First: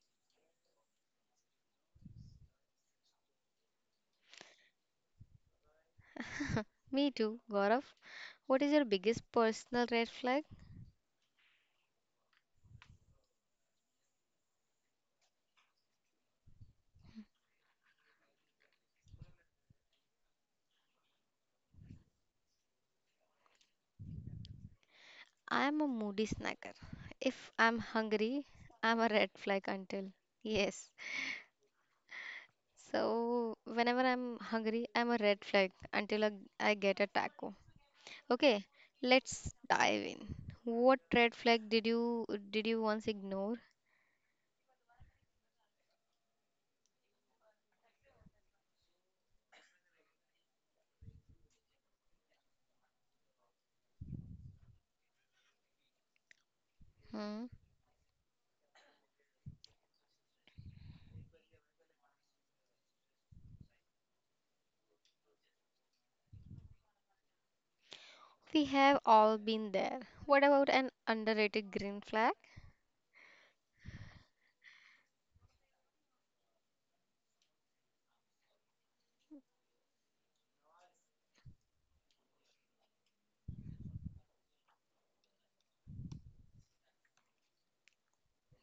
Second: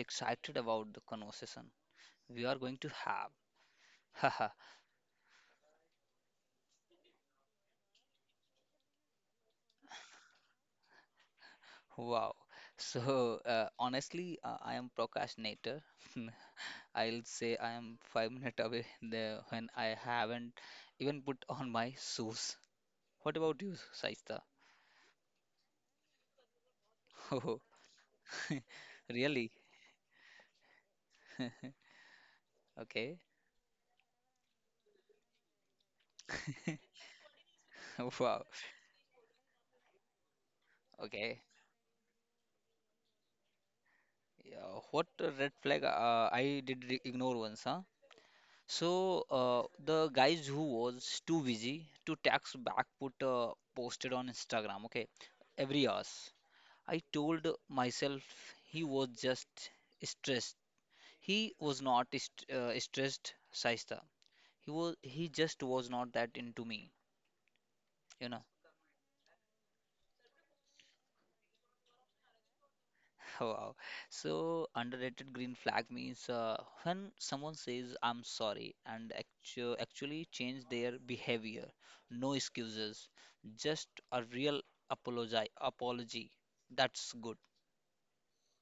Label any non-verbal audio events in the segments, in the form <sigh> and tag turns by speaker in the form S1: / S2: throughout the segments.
S1: excited about the conversation we are going to have. <laughs> Haha,
S2: Me too, Gaurav. What is your biggest personal red flag?
S1: wow. So, honestly, I am procrastinator. <laughs> I'll say I am 5 minutes away there when I haven't even put on my shoes. What about you, Shaista?
S2: I am a moody snacker.
S1: <laughs>
S2: If
S1: Oh,
S2: I'm hungry, I'm a red
S1: really?
S2: flag until yes.
S1: Okay.
S2: So whenever I'm hungry, I'm a red flag until I get a taco.
S1: <laughs> Wow.
S2: Okay, let's dive in. What red
S1: Okay.
S2: flag did you once ignore?
S1: Yeah, what a red flag I did ignore once, huh? So the guys who was too busy to text back put posted on Instagram. Okay, every hours. I told
S2: Hmm?
S1: myself he was just stressed. He was not st stressed, Saista. He just was not that into me. You know.
S2: We have all been there. What about an underrated green flag?
S1: Wow. So underrated green flag means when someone says I'm sorry and actually change their behavior. No excuses, just a real apology. Apology. That's good.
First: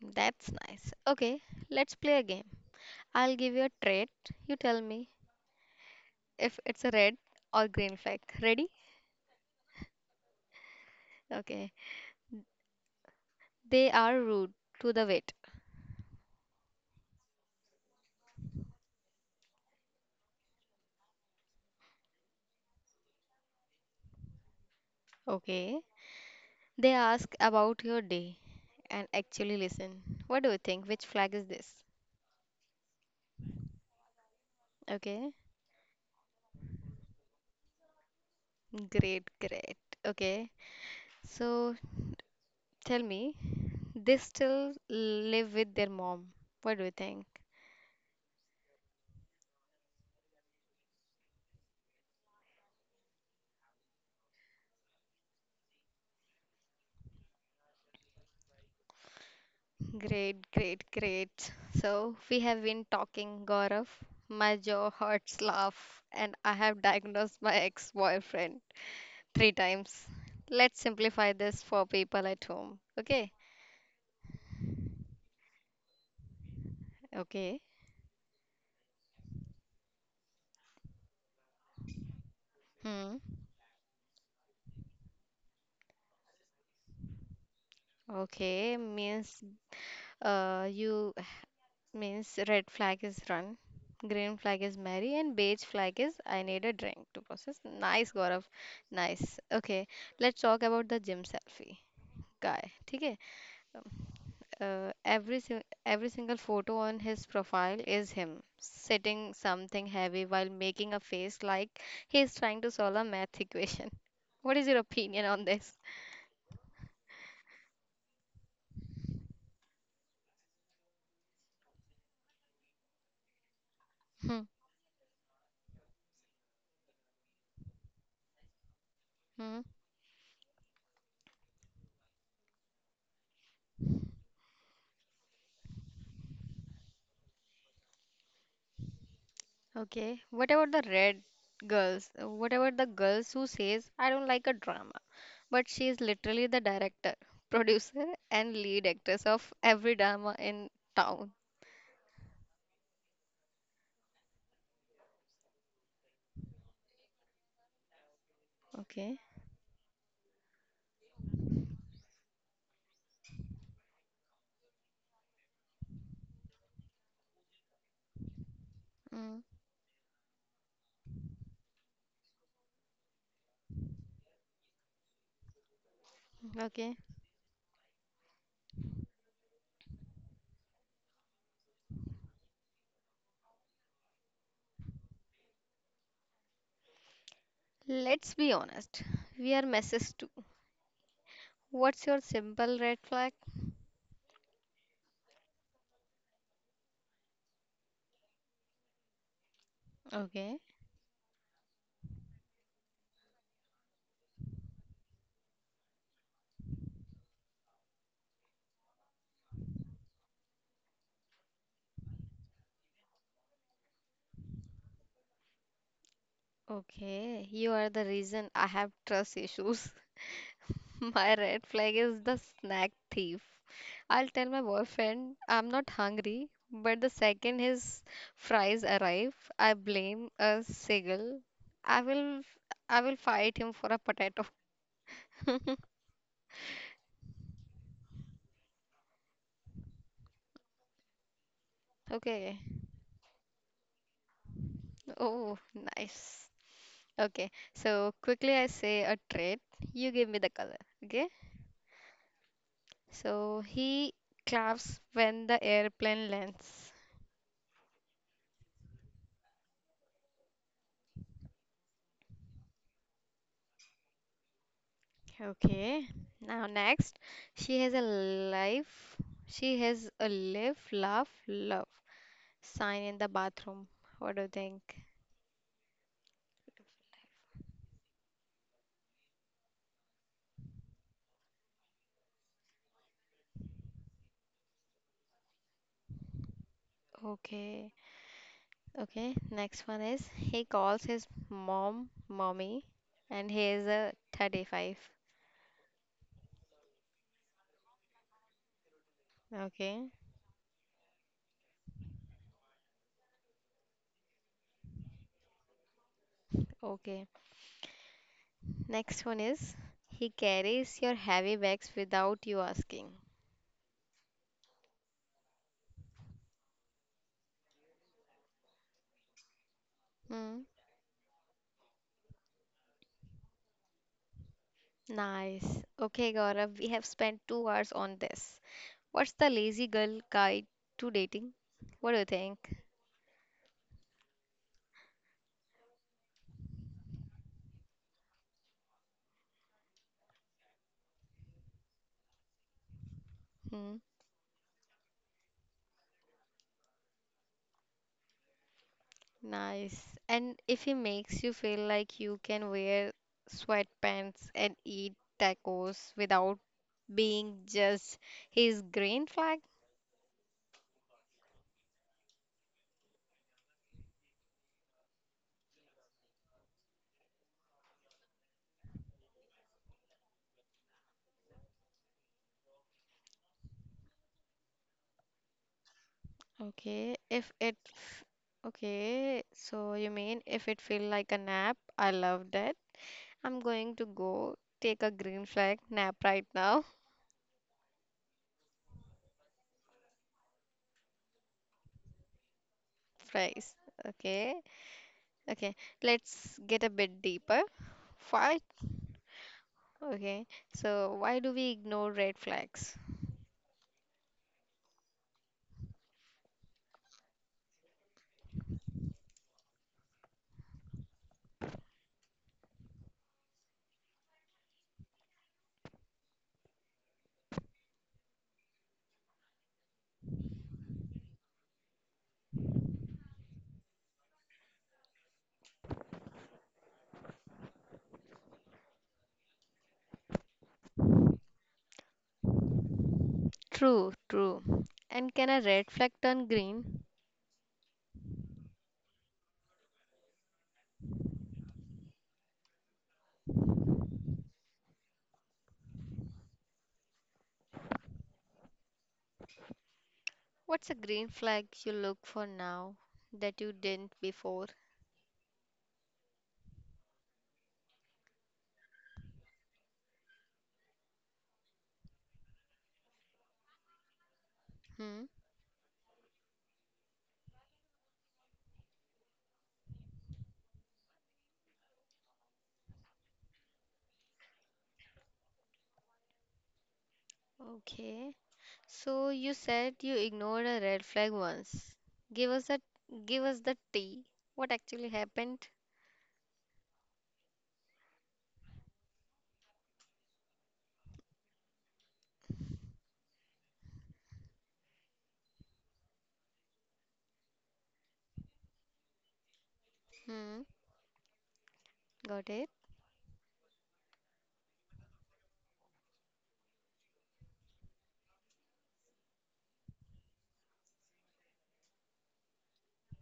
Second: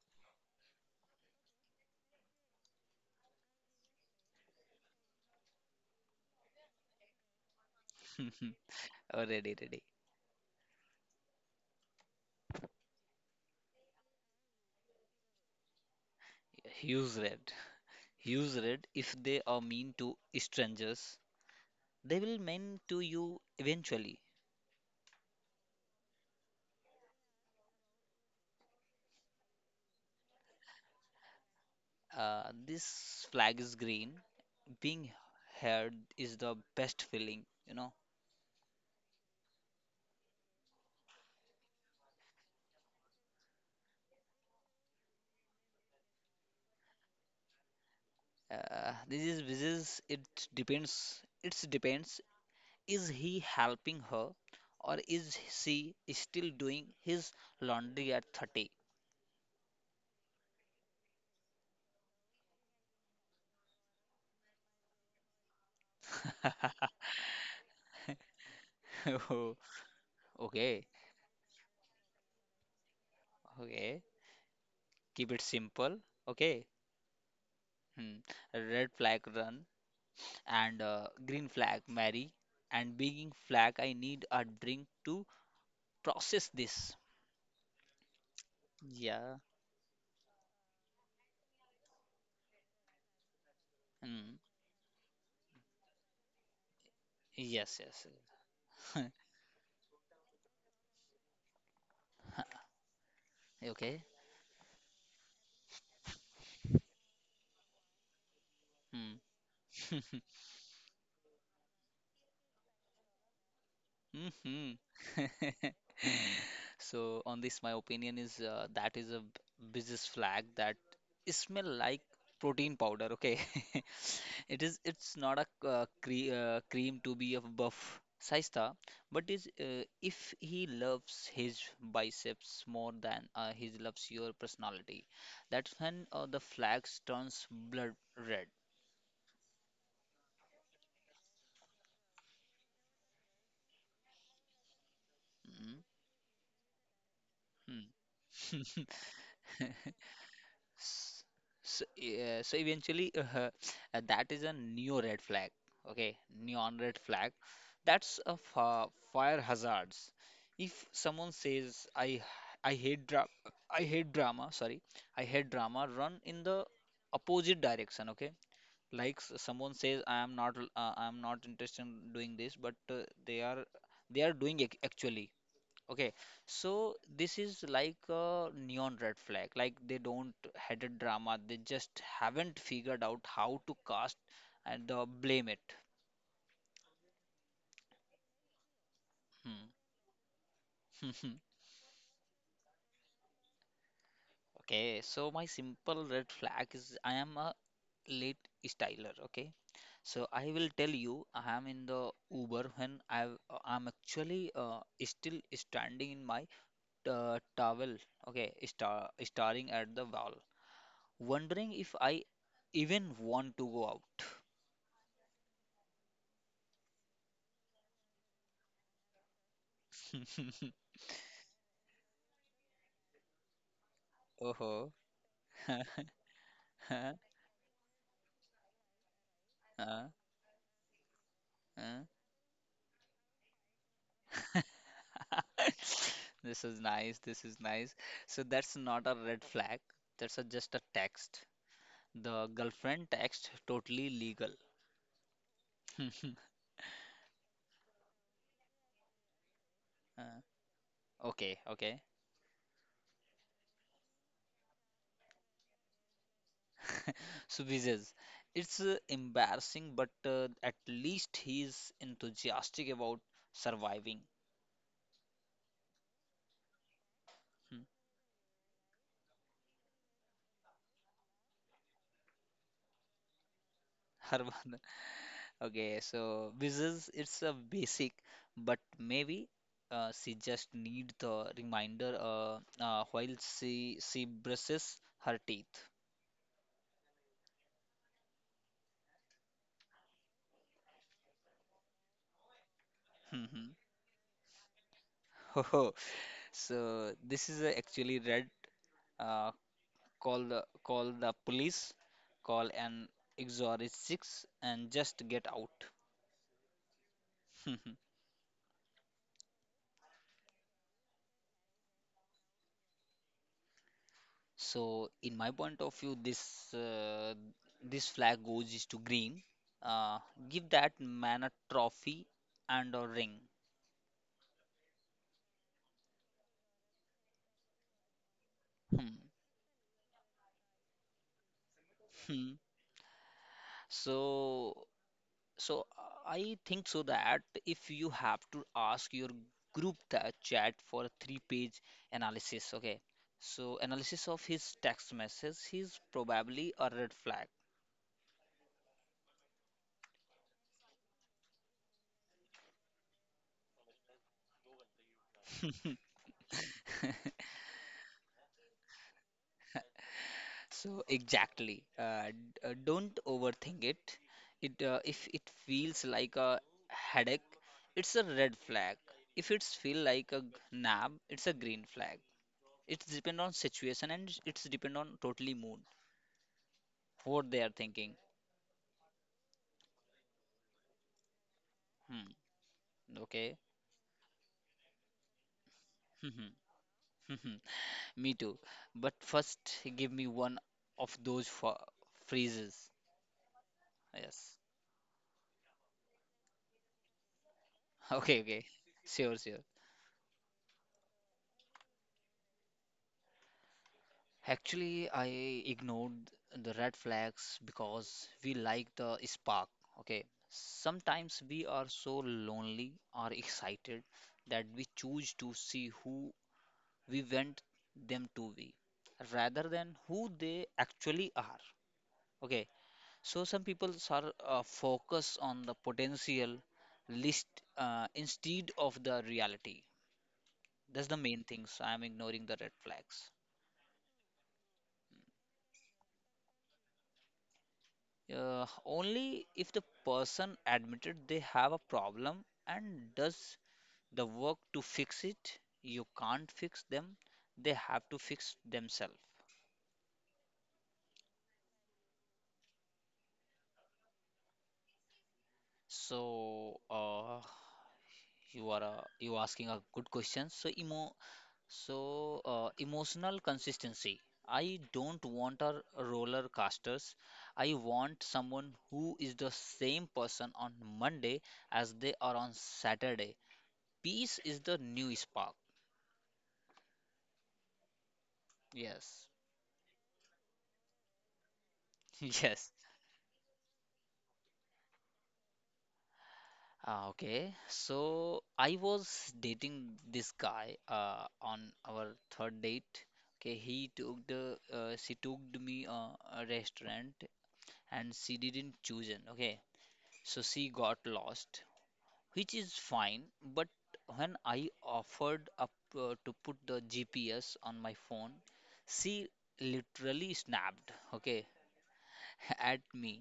S2: That's nice. Okay, let's play a game. I'll give you a trait. You tell me if it's a red or green flag.
S1: <laughs>
S2: Ready?
S1: Oh, ready, ready.
S2: Okay. They are rude to the wait.
S1: Use red. Use red if they are mean to strangers. They will mean to you eventually.
S2: Okay. They ask about your day and actually listen. What do you think? Which flag is this?
S1: This flag is green. Being
S2: Okay.
S1: heard is the best feeling, you know.
S2: Great, great. Okay. So tell me, they still live with their mom. What do you think?
S1: This is it depends. It depends. Is he helping her, or is she still doing his laundry at 30?
S2: Great, great, great. So we have been talking, Gaurav. My jaw hurts, laugh, and I have
S1: <laughs>
S2: diagnosed my ex-boyfriend three
S1: Oh,
S2: times. Let's
S1: okay,
S2: simplify this for people at home. Okay?
S1: okay. Keep it simple. Okay.
S2: Okay.
S1: Hmm. Red flag run and green flag marry and
S2: Hmm.
S1: being flag I need a drink to process this.
S2: Okay
S1: Yeah.
S2: means you means red flag is run, green
S1: Hmm.
S2: flag is marry, and beige flag is I need a drink to process.
S1: Yes, yes.
S2: Nice, Gaurav. Nice. Okay. Let's talk about the gym selfie guy. ठीक है.
S1: <laughs> Okay.
S2: Every single photo on his profile is him
S1: Hmm.
S2: sitting
S1: <laughs>
S2: something heavy while making a face like he's trying to solve a math equation. <laughs> What is your
S1: Mhm.
S2: opinion on this?
S1: <laughs> So on this, my opinion is that is a business flag that smell like protein powder. Okay, <laughs>
S2: Hmm.
S1: it is. It's not a cream to be a buff Saista, but is
S2: Hmm.
S1: if he loves his biceps more than he loves your personality, that's when the flags turns blood red.
S2: Okay. What about the red girls? What about the girls who says I don't like a drama, but she is literally the director, <laughs> producer, and lead
S1: Mhm.
S2: actress of
S1: Hmm. <laughs>
S2: every drama in
S1: S-
S2: town.
S1: So, yeah, so eventually, <laughs> that is a neo red flag. Okay, neon red flag. That's a fa
S2: Okay.
S1: fire hazards. If someone says, I hate dra I hate drama," sorry, I hate drama, run in the opposite direction. Okay, like
S2: Mm,
S1: someone says, "I am not l- I am not interested in doing this," but they are they are doing it actually. Okay, so
S2: okay.
S1: this is like a neon red flag. Like they don't had a drama. They just haven't figured out how to cast and blame it.
S2: Let's be honest. We are
S1: Hmm.
S2: messes too.
S1: <laughs>
S2: What's your simple red flag?
S1: Okay, so my simple red flag is I am a late styler. Okay, so I
S2: Okay.
S1: will tell you I am in the Uber when I I'm actually still standing in my towel. Okay, staring at the wall, wondering if I even want to go out.
S2: Okay, you are the reason I have trust issues.
S1: <laughs>
S2: <laughs> My red flag is the snack thief. I'll tell my
S1: Oh,
S2: boyfriend I'm
S1: <laughs>
S2: not hungry, but the
S1: uh,
S2: second his fries arrive, I
S1: uh.
S2: blame a seagull. I will I will fight him for a potato.
S1: <laughs> This is nice. This is nice. So that's not a red flag. That's a, just a text. The
S2: Okay.
S1: girlfriend text totally legal.
S2: Oh,
S1: <laughs>
S2: nice. Okay. So quickly I say a trait. You give me
S1: Uh,
S2: the color. Okay?
S1: okay, okay.
S2: So he claps when the airplane lands.
S1: So Vijay, it's embarrassing, but at least he's enthusiastic about surviving.
S2: Okay. Now next, she
S1: Hmm.
S2: has a life. She has a live, laugh, love sign in the bathroom. What
S1: <laughs>
S2: do
S1: Her.
S2: you think?
S1: Okay, so Wizzes, it's a basic, but maybe she just need the reminder while she brushes her teeth.
S2: Okay. Okay, next one is he calls his mom mommy and he is
S1: <laughs>
S2: a 35.
S1: Oh, so this is actually red. Uh,
S2: Okay.
S1: call the police, call an exorcist and just get out.
S2: Okay.
S1: <laughs>
S2: Next one is he carries your heavy bags without you asking.
S1: So, in my point of view, this flag goes is to green. Uh,
S2: Hmm.
S1: give that man a trophy and a ring.
S2: Nice. Okay, Gaurav, we have spent 2 hours on this.
S1: Hmm.
S2: What's the lazy girl guide to dating? What do you
S1: Hmm.
S2: think?
S1: So, so, I think so that if you have to ask your group the chat for a three-page analysis, okay? So,
S2: Hmm,
S1: analysis of his text message, he's probably a red flag.
S2: nice. And if he makes you feel like you can wear sweatpants and eat
S1: <laughs>
S2: tacos without being just his green flag?
S1: So exactly, don't overthink it. If it feels like a headache, it's a red flag. If it's feel like a nap, it's a green flag. It's depend on situation and it's depend on totally mood,
S2: Okay,
S1: what
S2: if
S1: they are
S2: it,
S1: thinking.
S2: f- okay, so you mean if it feel like a nap? I
S1: Hmm.
S2: love that.
S1: Okay.
S2: I'm going to go take a green flag nap
S1: <laughs>
S2: right
S1: Mhm,
S2: now.
S1: mhm. Me too. But first, give me one of those for freezes.
S2: Fries. Okay.
S1: Yes.
S2: Okay. Let's get a bit deeper.
S1: <laughs> Okay.
S2: Why?
S1: Okay. Sure. Sure.
S2: Okay. So, why do we ignore red flags?
S1: Actually, I ignored the red flags because we like the spark. Okay. Sometimes we are so lonely or excited that we choose to see who we want them to be rather than who they actually are. Okay. So some people are focused on the potential list instead of the reality. That's the main things. I'm ignoring the red flags.
S2: True, true. And can a red flag turn green?
S1: Only if the person admitted they have a problem and does the work to fix it. You can't fix them, they have to fix themselves.
S2: What's a green flag you look for now that you didn't before?
S1: So, you are you asking a good question. So, emotional consistency. I don't
S2: Hmm.
S1: want a roller casters. I want someone who is the same person on Monday as they are on Saturday. Peace is the new spark.
S2: Okay.
S1: Yes.
S2: So you said you ignored a red flag once.
S1: <laughs>
S2: Give us
S1: Yes.
S2: the tea. What actually happened?
S1: Ah, okay. So I was dating this guy on our third date. Okay, he took the she took me a restaurant and she didn't choose it. Okay, so
S2: Hmm.
S1: she got lost,
S2: Got
S1: which
S2: it.
S1: is fine. But when I offered up to put the GPS on my phone, she literally snapped. Okay, <laughs> at me.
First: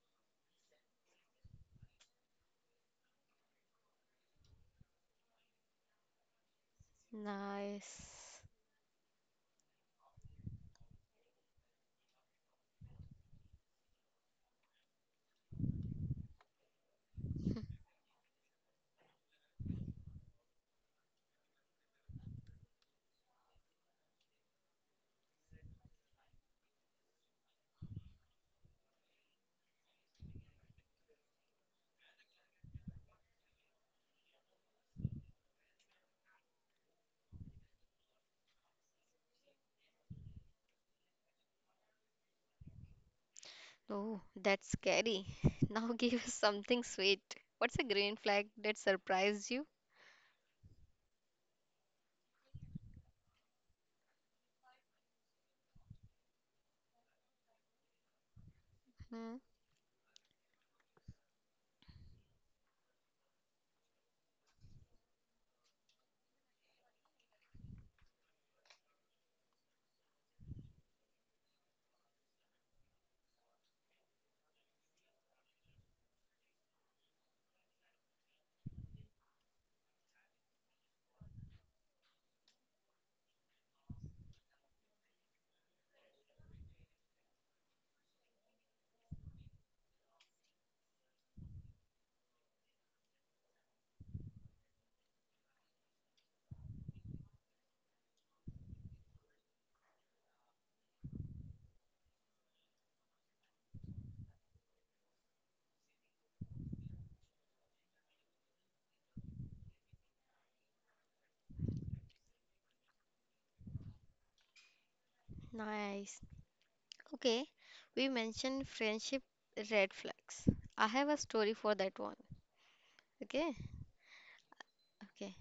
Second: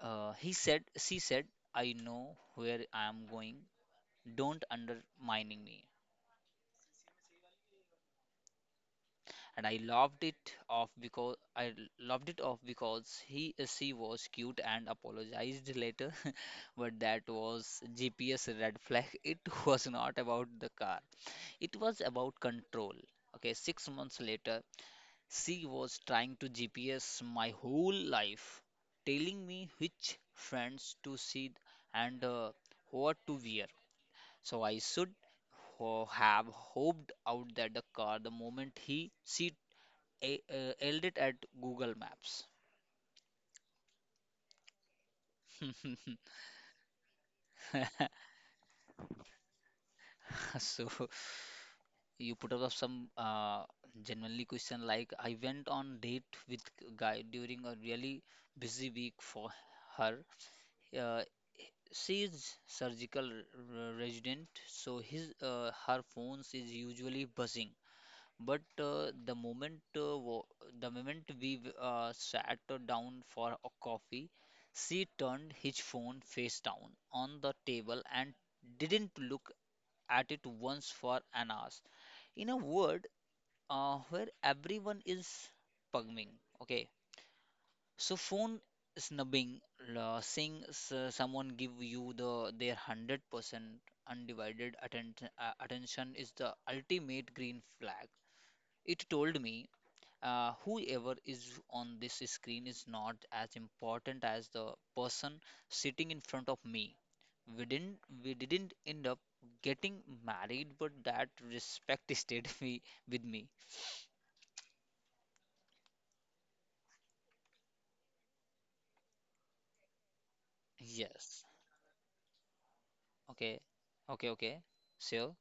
S1: She said, I know where I am going. Don't undermining me.
S2: Nice.
S1: And I loved it off because he she was cute and apologized later, <laughs> but that was GPS red flag. <laughs> It was not about the car. It was about control. Okay, 6 months later, she was trying to GPS my whole life, telling me which friends to see and what to wear. So I should have hoped out that the car the moment yelled it at Google Maps.
S2: Oh, that's scary. <laughs> Now give us something sweet. What's a green flag that surprised you?
S1: <laughs> So you put up some genuinely question like I went on date with a guy during a really busy week
S2: Hmm,
S1: for her. Uh, she is surgical resident, so his her phones is usually buzzing. But the moment sat down for a coffee, she turned his phone face down on the table and didn't look at it once for an hour. In a world where everyone is pugging, okay, so phone snubbing, seeing someone give you the their 100% undivided attention is the ultimate green flag. It told me whoever is on this screen is not as important as the person sitting in front of me. We didn't we didn't end up getting married, but that respect <laughs> stayed me with me.
S2: nice. Okay, we mentioned friendship red flags. I have a
S1: Yes.
S2: story for that one. Okay,
S1: Okay. Okay. Okay.
S2: okay.
S1: So.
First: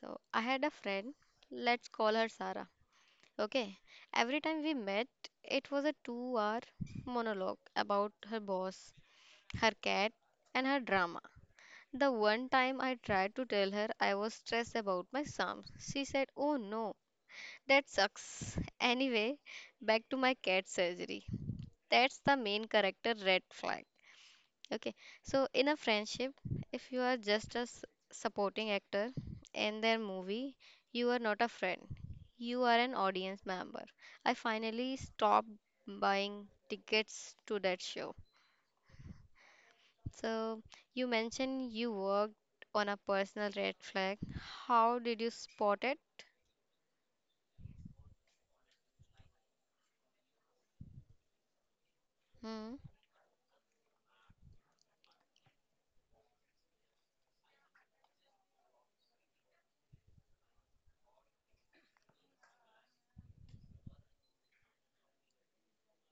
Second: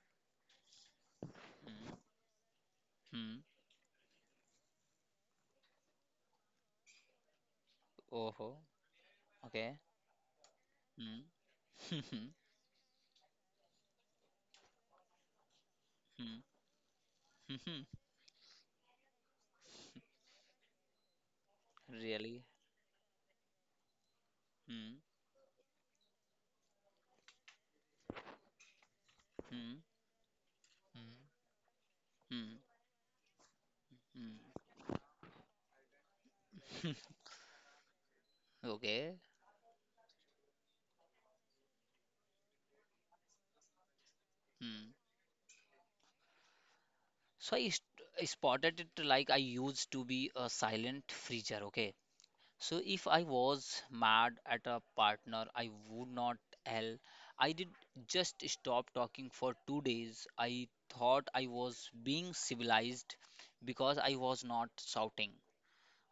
S2: So I had a friend, let's
S1: Hmm.
S2: call her Sarah.
S1: Hmm.
S2: Okay, every time we met, it was a 2 hour monologue about
S1: Oh,
S2: her
S1: ho,
S2: boss, her
S1: okay.
S2: cat, and her drama.
S1: Hmm.
S2: The
S1: <laughs>
S2: one time I tried to tell her I was stressed about my exam, she said,
S1: Hmm.
S2: "Oh no,
S1: Hmm. Hmm.
S2: that sucks. Anyway, back to my cat surgery." That's the
S1: Really.
S2: main character red flag. Okay,
S1: Hmm.
S2: so in a friendship, if you are just supporting actor
S1: Hmm.
S2: in their movie, you are
S1: Hmm.
S2: not a friend.
S1: Hmm.
S2: You are an audience member. I
S1: Hmm.
S2: finally stopped buying tickets to that show.
S1: Okay.
S2: So, you mentioned you worked on a personal red flag.
S1: Hmm.
S2: How did you spot it?
S1: So I spotted it like I used to be a silent freezer, okay?
S2: Hmm.
S1: So if I was mad at a partner, I would not tell. I did just stop talking for 2 days. I thought I was being civilized because I was not shouting.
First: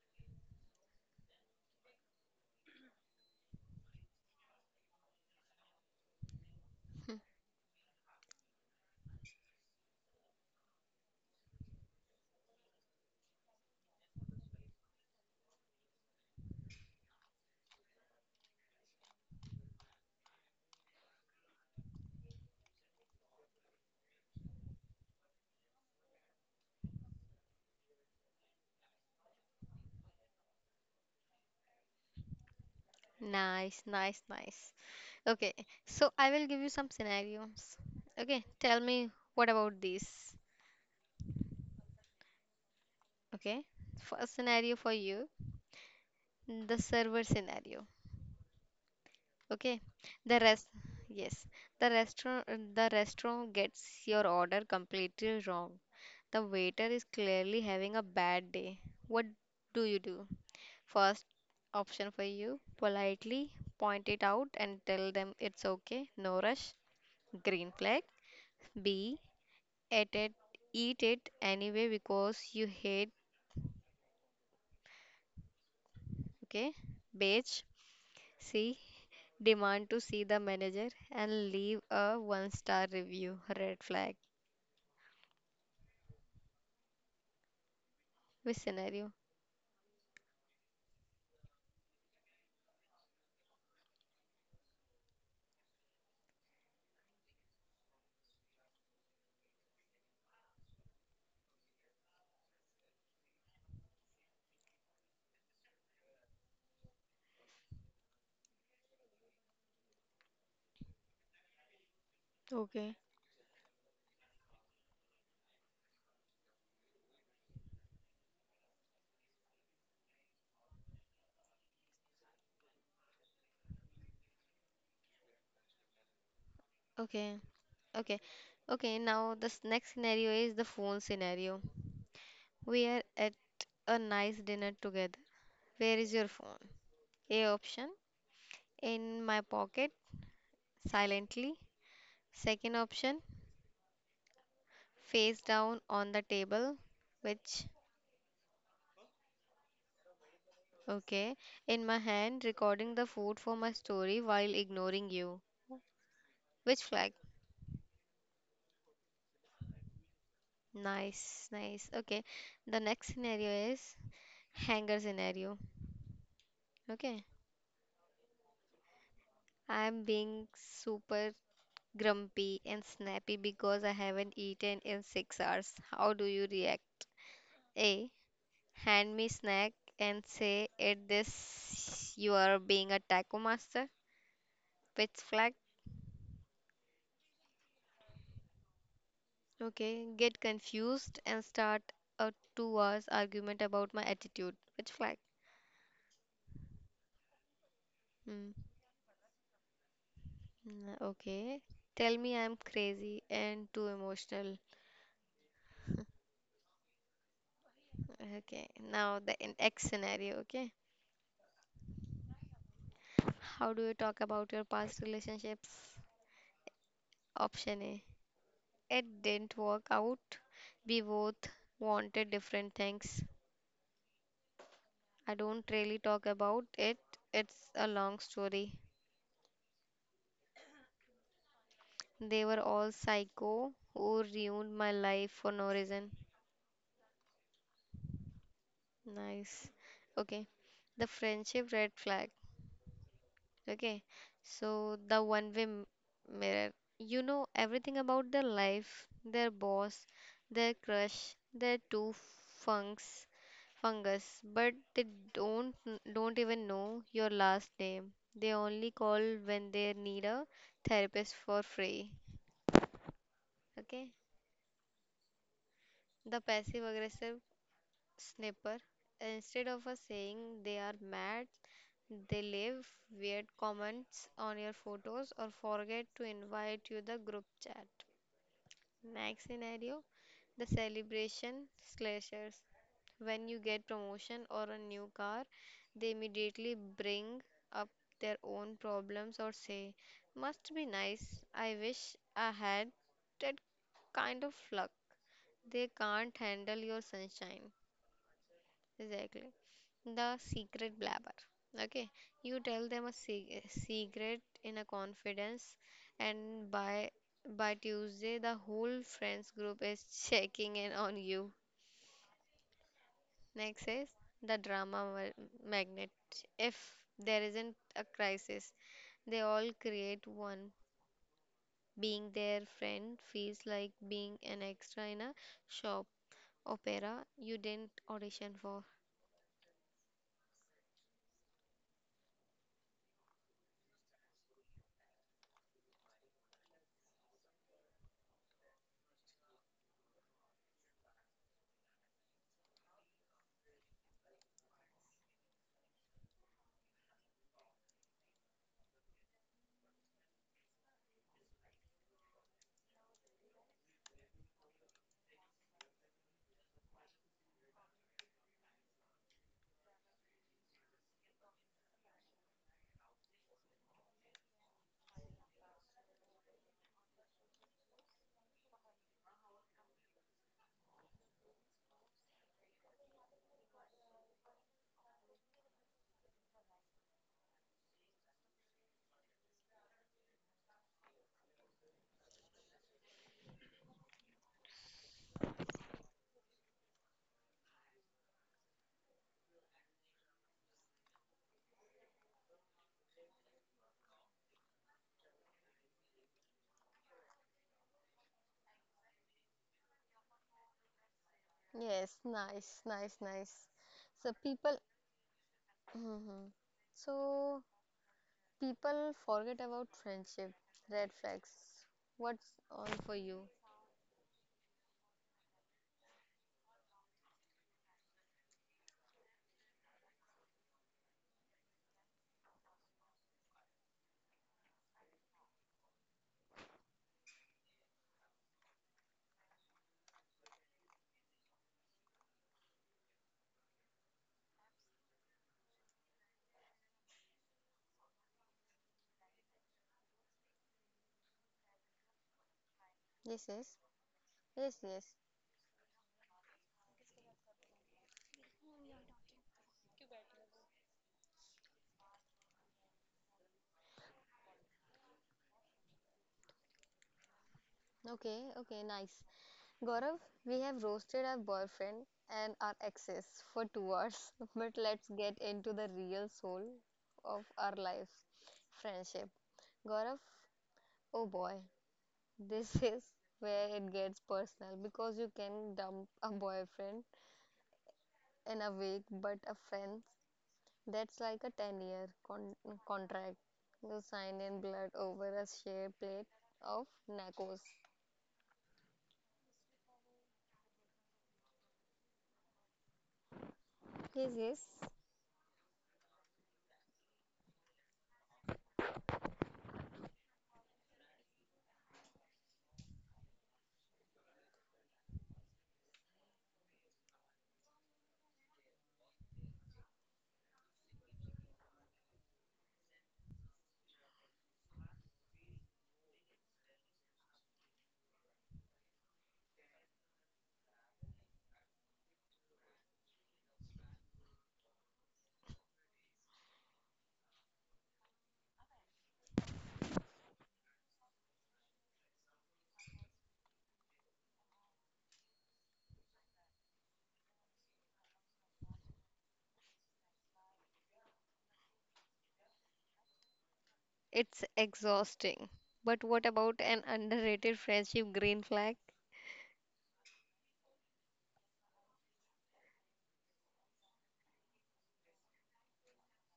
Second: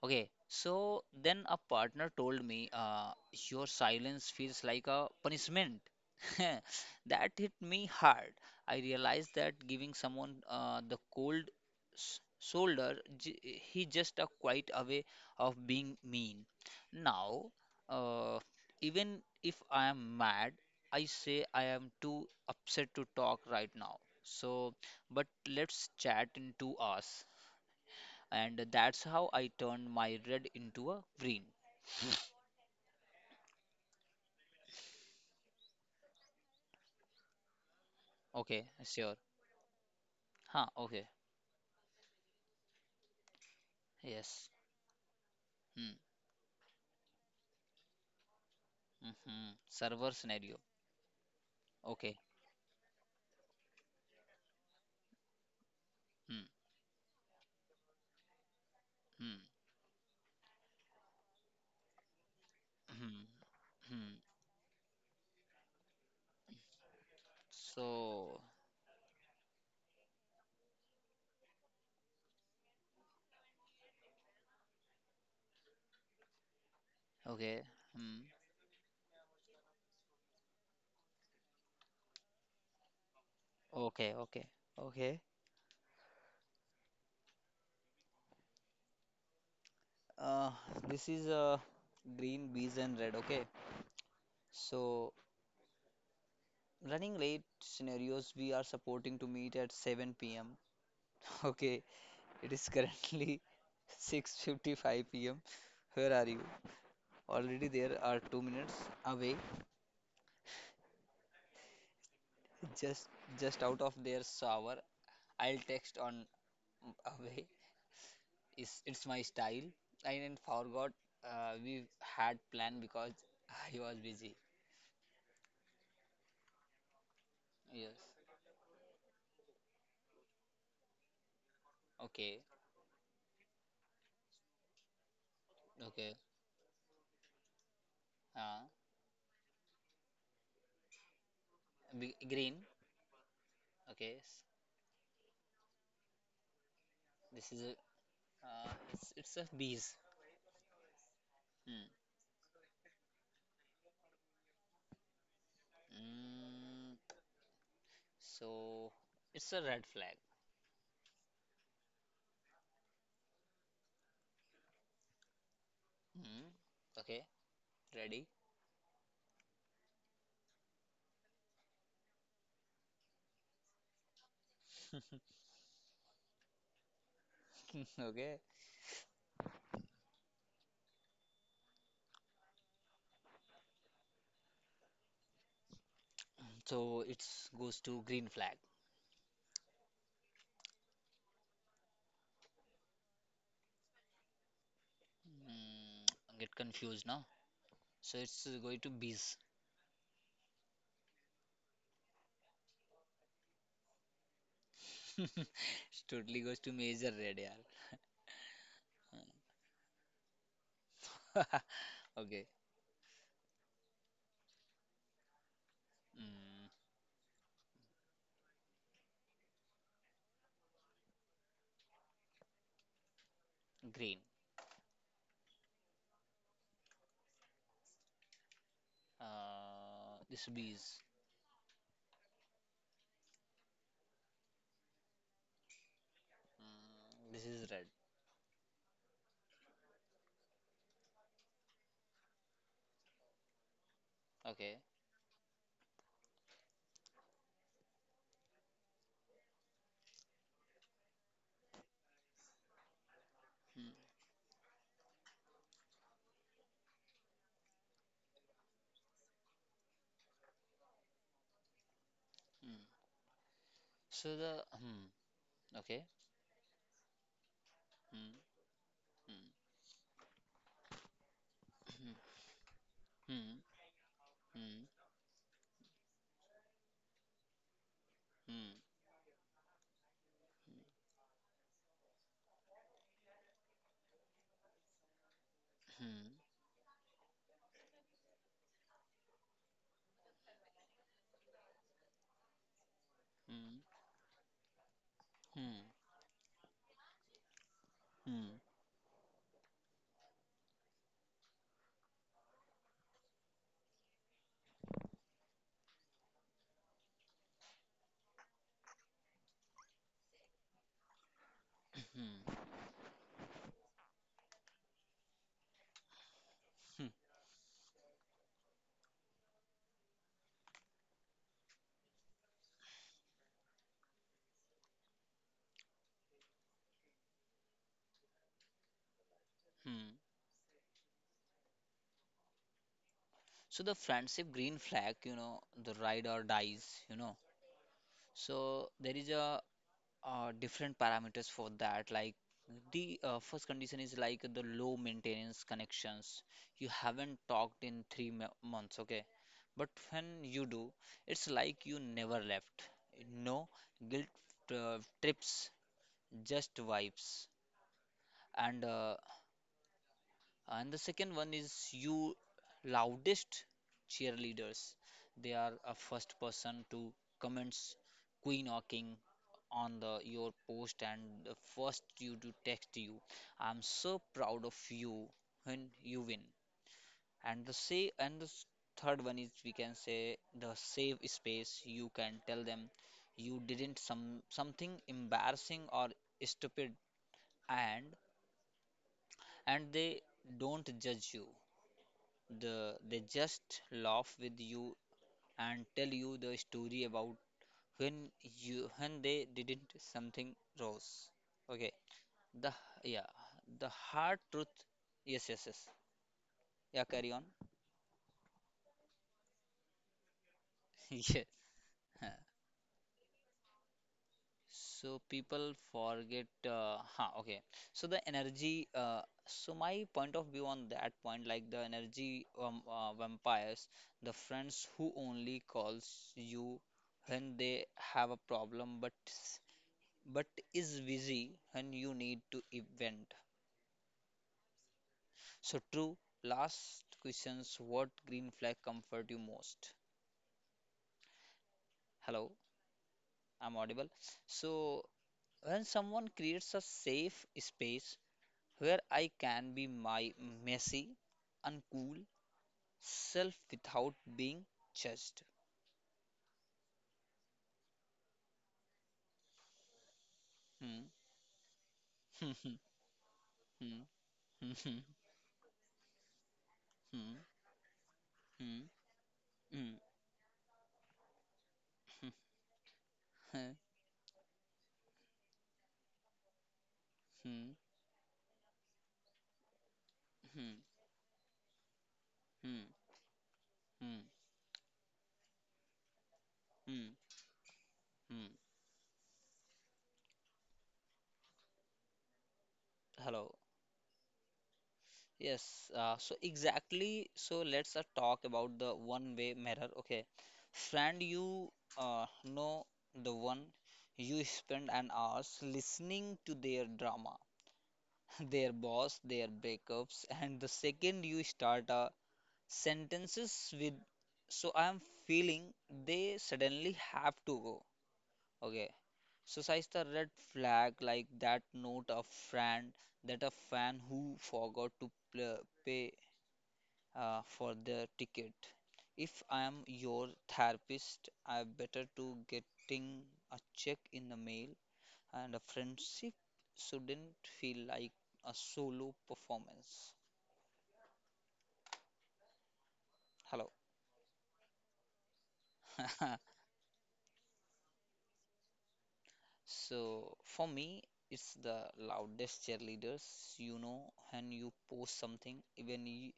S1: Okay, so then a partner told me, your silence feels like a punishment. <laughs> That hit me hard. I realized that giving someone the cold shoulder, he just a quiet away of being mean. Now, uh, even if I am mad, I say I am too upset to talk right now. So, but let's chat in 2 hours and that's how I turned my red into a green.
S2: Nice, nice, nice. Okay, so I will give you some scenarios. Okay,
S1: Okay,
S2: tell me
S1: sure.
S2: what about these?
S1: Huh, okay.
S2: Okay, first
S1: Yes.
S2: scenario for you,
S1: Hmm.
S2: the server scenario.
S1: Mm-hmm.
S2: Okay,
S1: Server
S2: the
S1: scenario.
S2: rest, yes, the
S1: Okay.
S2: restaurant, the restaurant gets your order completely wrong. The
S1: Hmm.
S2: waiter is clearly having a bad day. What
S1: Hmm.
S2: do you do? First option for you,
S1: Hmm.
S2: politely point
S1: Hmm.
S2: it out and tell them it's okay, no rush. Green flag.
S1: So,
S2: B. Eat it, eat it anyway because you hate. Okay. Beige.
S1: okay. Hmm.
S2: C. Demand to see the manager and leave a one star review. Red
S1: Okay,
S2: flag.
S1: okay. Okay.
S2: Which scenario?
S1: Uh, this is green, bees, and red. Okay. So running late scenarios, we are supporting to meet at 7 p.m. <laughs> Okay. It is currently <laughs> 6:55 p.m. Where are you? Already there are 2 minutes away,
S2: Okay.
S1: just just out of their shower. I'll text on away. Is it's my style. I didn't forgot we had planned because I was busy.
S2: Okay,
S1: Yes.
S2: okay, okay. Now, this next scenario is the phone scenario.
S1: Okay.
S2: We are at a nice dinner together. Where is
S1: Okay.
S2: your phone? A option,
S1: Uh,
S2: in my pocket silently.
S1: be green.
S2: Second option,
S1: Okay.
S2: face down on the table,
S1: This is
S2: which,
S1: a it's a bees.
S2: okay,
S1: Hmm.
S2: in my hand, recording the food for my story while ignoring you. Which
S1: Mm,
S2: flag?
S1: so it's a red flag.
S2: Nice, nice. Okay, the next scenario is hanger scenario.
S1: Hmm.
S2: Okay,
S1: Okay. Ready.
S2: I'm being super grumpy and snappy because I haven't eaten in 6 hours. How do you react?
S1: <laughs>
S2: A.
S1: Okay.
S2: Hand me snack and say at this you are being a taco master. Which flag?
S1: So it goes to green flag.
S2: Okay, get confused and start a 2 hours argument about my attitude. Which flag?
S1: Mm, I get confused now. So it's
S2: Hmm.
S1: going to bees.
S2: Mm, okay, tell me I'm crazy and too emotional.
S1: <laughs> It totally goes to major red, yeah.
S2: Okay, now the in x scenario. Okay,
S1: Okay.
S2: how do you talk about your past relationships?
S1: Mm,
S2: Option A. It didn't work out, we both wanted different things.
S1: green.
S2: I don't really talk about it. It's a long story.
S1: This bees.
S2: They were all psycho who ruined my life for no reason.
S1: Mm, this is red.
S2: Nice. Okay. The friendship red flag. Okay,
S1: Okay.
S2: so the one-way mirror. You know everything about their life, their boss, their crush, their funks,
S1: Mm,
S2: fungus, but they don't even know your last name. They only call when they need a therapist for free.
S1: mm.
S2: Okay,
S1: So the hmm. Okay.
S2: the passive aggressive
S1: Hmm.
S2: Snapper.
S1: Hmm.
S2: Instead of a saying they are mad, they
S1: <coughs>
S2: leave weird
S1: Hmm.
S2: comments on your
S1: Hmm.
S2: photos or forget to invite you the group chat.
S1: Hmm.
S2: Next scenario, the celebration slashers. When you get promotion or a new car, they
S1: Hmm.
S2: immediately bring up their own problems or say, "Must be nice. I wish I had that kind of luck."
S1: Hmm. Hmm.
S2: They can't handle your sunshine.
S1: Hmm.
S2: Exactly. The secret blabber. Okay. You tell them secret in a confidence, and by Tuesday, the whole friends group is checking in on you.
S1: Hmm.
S2: Next is the magnet. If
S1: Hmm.
S2: there isn't a crisis, they all create one. Being their friend feels like being an extra in a shop opera you didn't audition for.
S1: Hmm. So the friendship green flag, you know, the ride or dies, you know. So there is a different parameters for that. Like the first condition is like the low maintenance connections. You haven't talked in months, okay? But when you do, it's like you never left. No guilt trips, just vibes. And uh, and the second one is you loudest cheerleaders. They are a first person to comments, queen or king on the your post and the first you to text you. I'm so proud of you when you win. And the say and the s- third one is we can say the save space. You can tell them you didn't some something embarrassing or stupid and and they don't judge you. They just laugh with you and tell you the story about when when they didn't something rose. Okay.
S2: Yes,
S1: The
S2: nice, nice,
S1: yeah,
S2: nice.
S1: the
S2: So
S1: hard truth.
S2: people
S1: Yes, yes, yes.
S2: hmm.
S1: Yeah, carry on.
S2: So
S1: <laughs>
S2: people forget about friendship red
S1: Yes.
S2: flags.
S1: Huh.
S2: What's on for you?
S1: So people forget. Huh, okay. So the energy. So my point of view on that point, like the energy vampires, the friends who only calls you when they have a problem, but but is busy when you need to event. So true. Last questions. What green flag comfort you most? Hello.
S2: Yes,
S1: I'm
S2: yes,
S1: audible.
S2: yes,
S1: So,
S2: yes.
S1: when someone creates a safe space where I can be my messy, uncool self without being judged.
S2: Okay, okay, nice. Gaurav, we have
S1: Hmm.
S2: roasted our boyfriend and our
S1: <laughs>
S2: exes for two
S1: Hmm.
S2: hours, <laughs>
S1: Hmm.
S2: but let's get into the real soul of our life, friendship.
S1: Hmm. Hmm.
S2: Gaurav, oh boy, this <laughs> is where it gets personal because you can dump a boyfriend
S1: Hmm. Hmm.
S2: in a week, but a friend,
S1: Hmm.
S2: that's like a 10 year
S1: Hmm. Hmm. Hmm.
S2: contract you
S1: Hmm.
S2: sign in blood over a share plate of
S1: Hmm.
S2: nachos.
S1: Hmm. Hello.
S2: Yes, yes.
S1: Yes, so exactly. So let's talk about the one-way mirror. Okay, friend, you know the one you spend an hours listening to their drama, <laughs> their boss, their breakups, and the second you start sentences with "so I am feeling," they suddenly have to go. Okay, so size the red flag like that note of friend that a fan who forgot to pay for their ticket. If I am your therapist, I better to getting a check in the mail and a friendship shouldn't feel like a solo performance. Hello.
S2: It's exhausting. But what
S1: <laughs>
S2: about an underrated friendship green flag?
S1: So for me, it's the loudest cheerleaders, you know, when you post something,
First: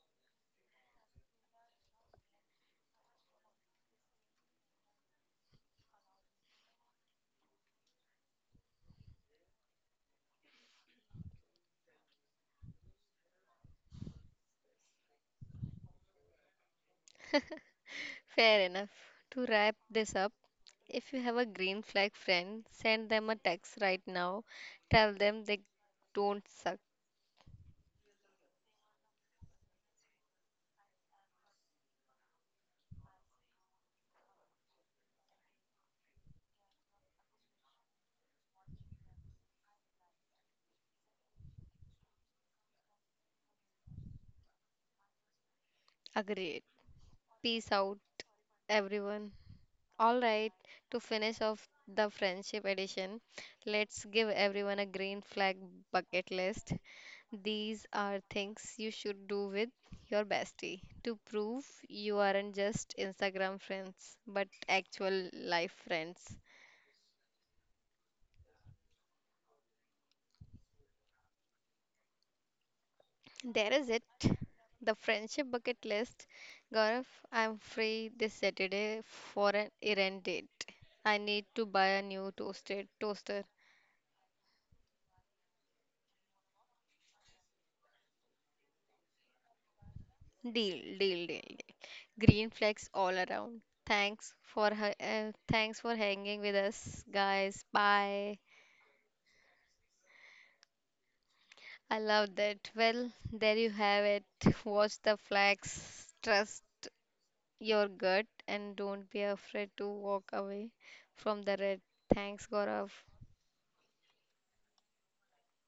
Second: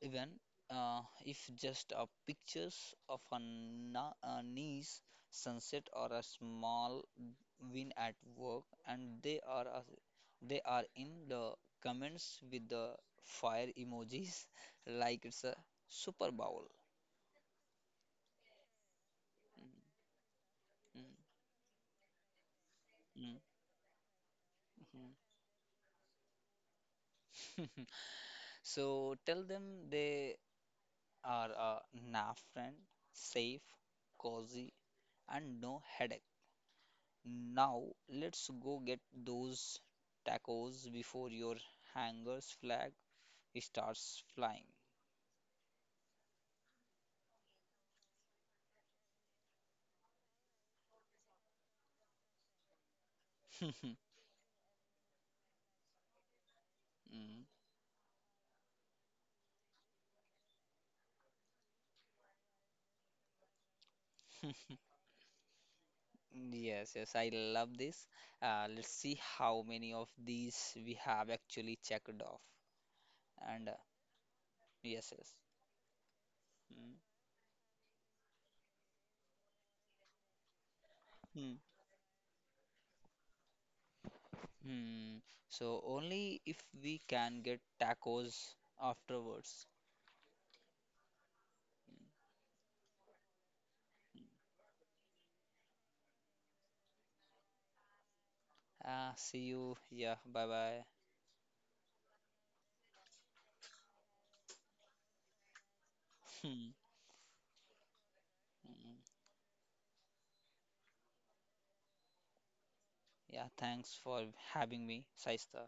S1: even if just a pictures of a, a nice sunset or a small win at work and they are in the comments with the fire emojis <laughs> like it's a super bowl.
S2: Fair enough. To wrap this up, if you
S1: <laughs>
S2: have a green flag friend, send
S1: Mm,
S2: them a
S1: mm,
S2: text right now.
S1: mm,
S2: Tell them they don't suck.
S1: mhm. <laughs> So tell them they are a na friend, safe, cozy, and no headache. Now, let's go get those tacos before your hangar's flag starts flying.
S2: Agreed. Peace out, everyone. All right, to finish off the friendship edition, let's
S1: <laughs>
S2: give everyone a green flag bucket list.
S1: Mm.
S2: These are things you should do with your bestie to prove you aren't just Instagram friends, but
S1: <laughs>
S2: actual life friends.
S1: Yes, yes, I love this. Let's see how many of these we have actually checked off. And
S2: There is it, the
S1: yes, yes.
S2: friendship bucket list. Gaurav, I'm free this Saturday for an errand date. I need
S1: Mm.
S2: to buy a new toasted toaster.
S1: Hmm. Hmm. So only if we can get tacos afterwards.
S2: Deal, deal, deal, deal. Green flags all around. Thanks for hanging with us, guys. Bye.
S1: Ah, see you. Yeah, bye bye.
S2: I love that. Well, there you have it. <laughs> Watch the flags.
S1: <laughs>
S2: Trust
S1: Hmm.
S2: your gut and
S1: Mm.
S2: don't be afraid to walk away from the red. Thanks, Gaurav.
S1: Yeah, thanks for having me, Saista.